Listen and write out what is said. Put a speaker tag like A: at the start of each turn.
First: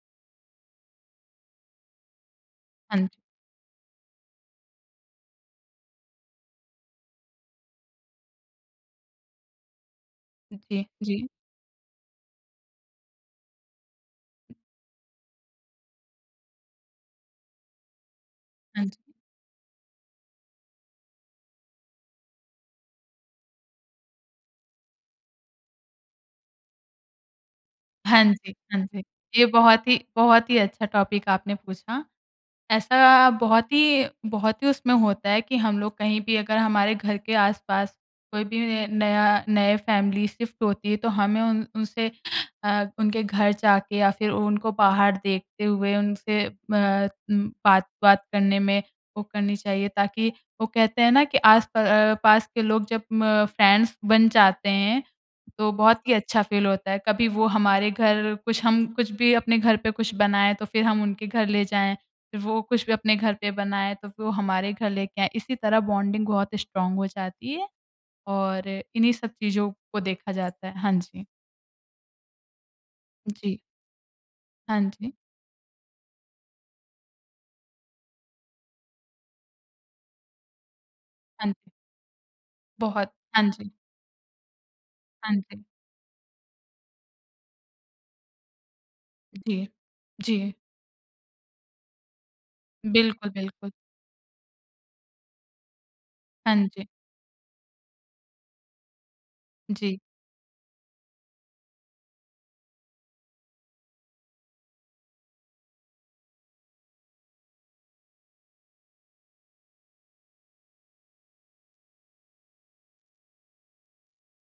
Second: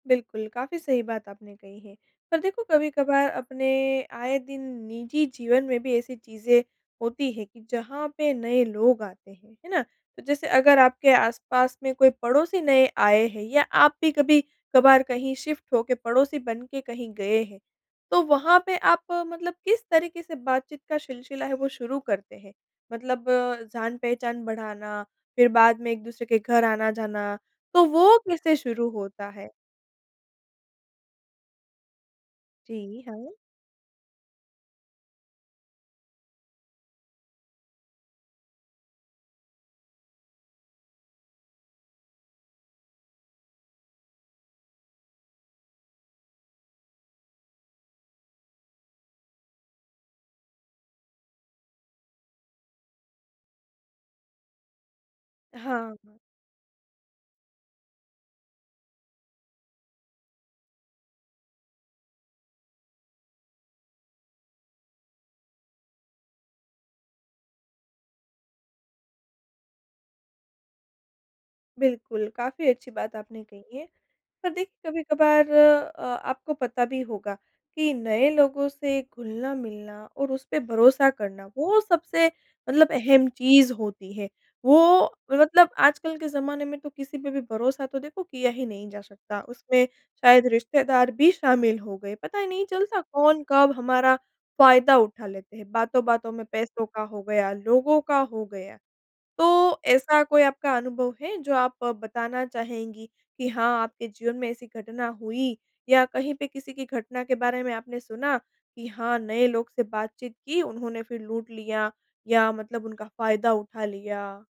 A: बिल्कुल, काफ़ी सही बात आपने कही है। पर देखो,
B: हाँ।
A: कभी-कभार अपने आए दिन निजी जीवन में भी ऐसी चीज़ें होती हैं, कि जहाँ पे नए लोग आते हैं, है ना? तो जैसे अगर
B: ओके,
A: आपके
B: जी।
A: आस-पास में कोई पड़ोसी नए आए हैं, या आप भी कभी-कभार कहीं शिफ्ट हो के पड़ोसी बन के कहीं गए हैं। तो वहाँ पे
B: हाँ जी।
A: आप मतलब किस तरीके से बातचीत का सिलसिला है वो शुरू करते हैं? मतलब जान-पहचान बढ़ाना, फिर बाद में एक-दूसरे के घर आना-जाना। तो वो
B: हाँ जी,
A: कैसे
B: हाँ
A: शुरू
B: जी।
A: होता
B: ये
A: है?
B: बहुत ही बहुत ही अच्छा टॉपिक आपने पूछा।
A: जी,
B: ऐसा
A: हाँ।
B: बहुत ही बहुत ही उसमें होता है कि, हम लोग कहीं भी अगर हमारे घर के आस-पास कोई भी न नया नए फैमिली शिफ्ट होती है, तो हमें उन उनसे अ, उनके घर जाके या फिर उनको बाहर देखते हुए उनसे म उम, बात-वात करने में वो करनी चाहिए। ताकि वो कहते हैं ना, कि आस प अ, पास के लोग जब म फ्रेंड्स बन जाते हैं, तो
A: हाँ,
B: बहुत ही
A: हाँ।
B: अच्छा फ़ील होता है। कभी वो हमारे घर कुछ हम, कुछ भी अपने घर पे कुछ बनाए, तो फिर हम उनके घर ले जाएँ। वो कुछ भी अपने घर पे बनाए, तो फिर वो हमारे घर लेके आए। इसी तरह बॉन्डिंग बहुत स्ट्रांग हो जाती है। और, इन्हीं सब चीज़ो को देखा जाता है। हाँ जी।
A: बिल्कुल। काफ़ी अच्छी बात आपने
B: जी।
A: कही है। पर
B: हाँ,
A: देखिए
B: जी।
A: कभी-कभार अ, आपको पता भी होगा, कि नए लोगों से घुलना-मिलना और उस पे भरोसा करना,
B: हाँ।
A: वो सबसे, मतलब
B: बहुत।
A: अहम
B: हाँ
A: चीज़
B: जी।
A: होती है। वो
B: हाँ जी।
A: मतलब, आजकल के ज़माने में तो किसी पे भी भरोसा तो देखो किया ही नहीं जा सकता।
B: जी।
A: उसमें शायद
B: जी।
A: रिश्तेदार भी शामिल हो गए। पता ही नहीं चलता
B: बिल्कुल,
A: कौन
B: बिल्कुल।
A: कब हमारा फ़ायदा उठा लेते हैं। बातों-बातों में
B: हाँ
A: पैसों
B: जी।
A: का हो गया, लोगों का हो गया। तो,
B: जी।
A: ऐसा कोई आपका अनुभव है, जो आप अ, बताना चाहेंगी कि हाँ, आपके जीवन में ऐसी घटना हुई? या कहीं पे किसी की घटना के बारे में आपने सुना कि हाँ, नए लोग से बातचीत की, उन्होंने फिर लूट लिया? या मतलब उनका फ़ायदा उठा लिया?